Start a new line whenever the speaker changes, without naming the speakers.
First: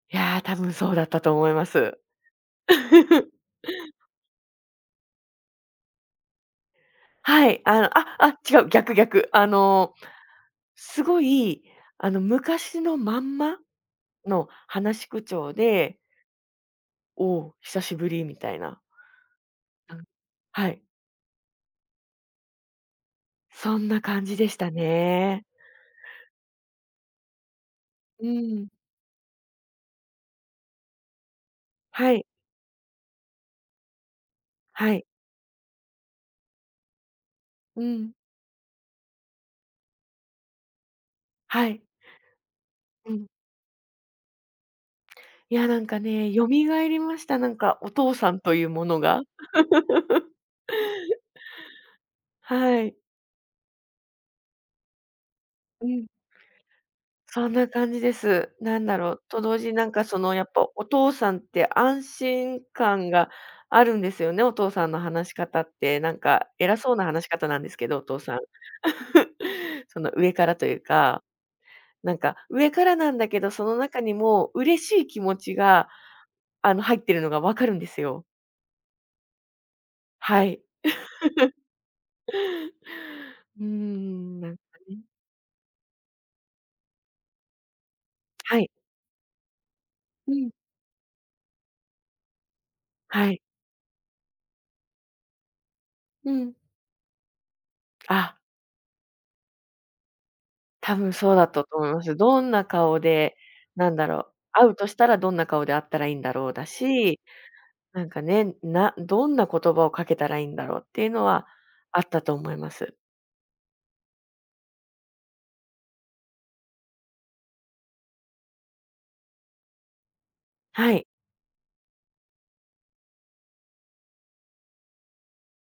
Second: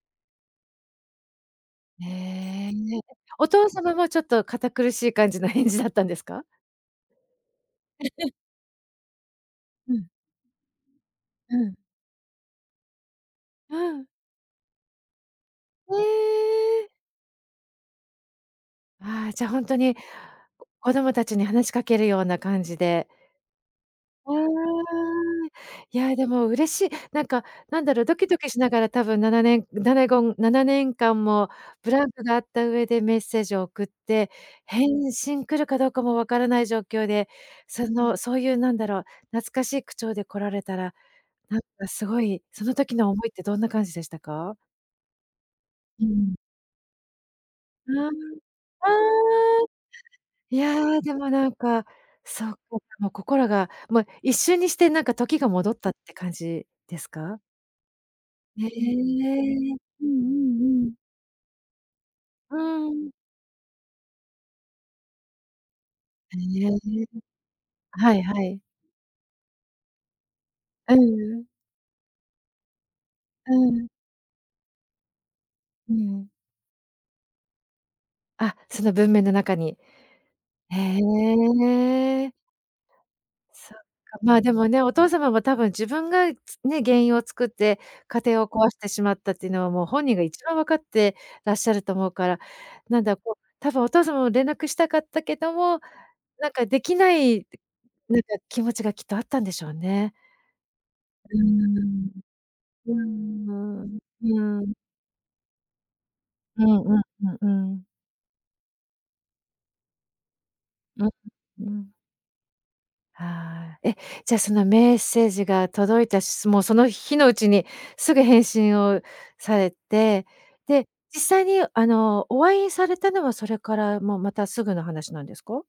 いや、多分そうだったと思います。
へえ。お父様もちょっと堅苦しい感じの返事だったんですか？
はい、あの、ああ、違う、逆逆。あの、
うん。
すご
う
い、
ん。
あの昔のまんま
うん。
の話し口調で
ええ。
「おお、久しぶり」みたいな。
ああ、じゃあほんとに
あんはい。
子供たちに話しかけるような感じで。
そんな感
ふ
じでしたね。
ーん。いやでも嬉しいなんか、何だろう、ド
う
キドキし
ん。
ながら多分7年ななごん7年間もブラン
は
ク
い。
があった上でメッセージを送って、
はい。
返信来るかどうかも分からない状況で、
う
そ
ん。
の、そういう何だろう、懐かしい口調で来られたら、なん
はい。
か凄い、その時の
う
思
ん。
いってどんな感じでしたか？
いやなんか
う
ね
ん。
蘇りました。なんか
ふ
お
う
父
ん。
さんというものが。
うーん。いや、でもなん、そう
はい。
もう心が、もう一瞬にしてなんか時が戻っ
う
たっ
ん。
て感じですか？
そんな感じです。
へ
なんだろう、と同時に
え。
なんか
うんう
そのやっぱ
ん
お
うん。
父さんって安
う
心感
ん。
があるんですよね、お父さんの話し方って。なん
へ
か
え、
偉そうな話し方なんですけど、お
は
父
い
さん。
はい。
その上からという
う
か。
ん。
なんか上からなんだけど、
う
その
ん。
中にも嬉しい気持ちが、
うん。
あの、入っているのが分かるんですよ。
あ、その文面の中に。
はい。
へ え。
うー
そっか、
ん、
ま、
な
で
んか
もね、お
ね
父様も多分自分が、つね、原因を作って、家庭を
はい。
壊してしまったっていうのは、もう本人が
う
一
ん。
番分かってらっしゃると思うから、なんだろ、
は
こ
い。
う、多分お父様も連絡したかったけども、
う
なん
ん。
か出来ない、なんか
あ
気持ちがきっとあったんでしょうね。
多分
う
そう
ー
だったと思いま
ん。
す。どんな
うー
顔で、なん
ん。
だろう、
う
会
ーん。
うとしたらどんな顔で会ったらいいんだろう
う
だ
んうん
し、
うんうん。
なんかね、などんな言葉をかけたらいいんだろうっ
う
てい
ん
う
ん、
のは
うん。
あったと思います。
ああ、え、じゃあ、そのメッセージが届いた、しもうその日のうちにすぐ返信をされて、で、
はい。
実際にあの、お会いされたのは、それからもうまたすぐの話なんですか？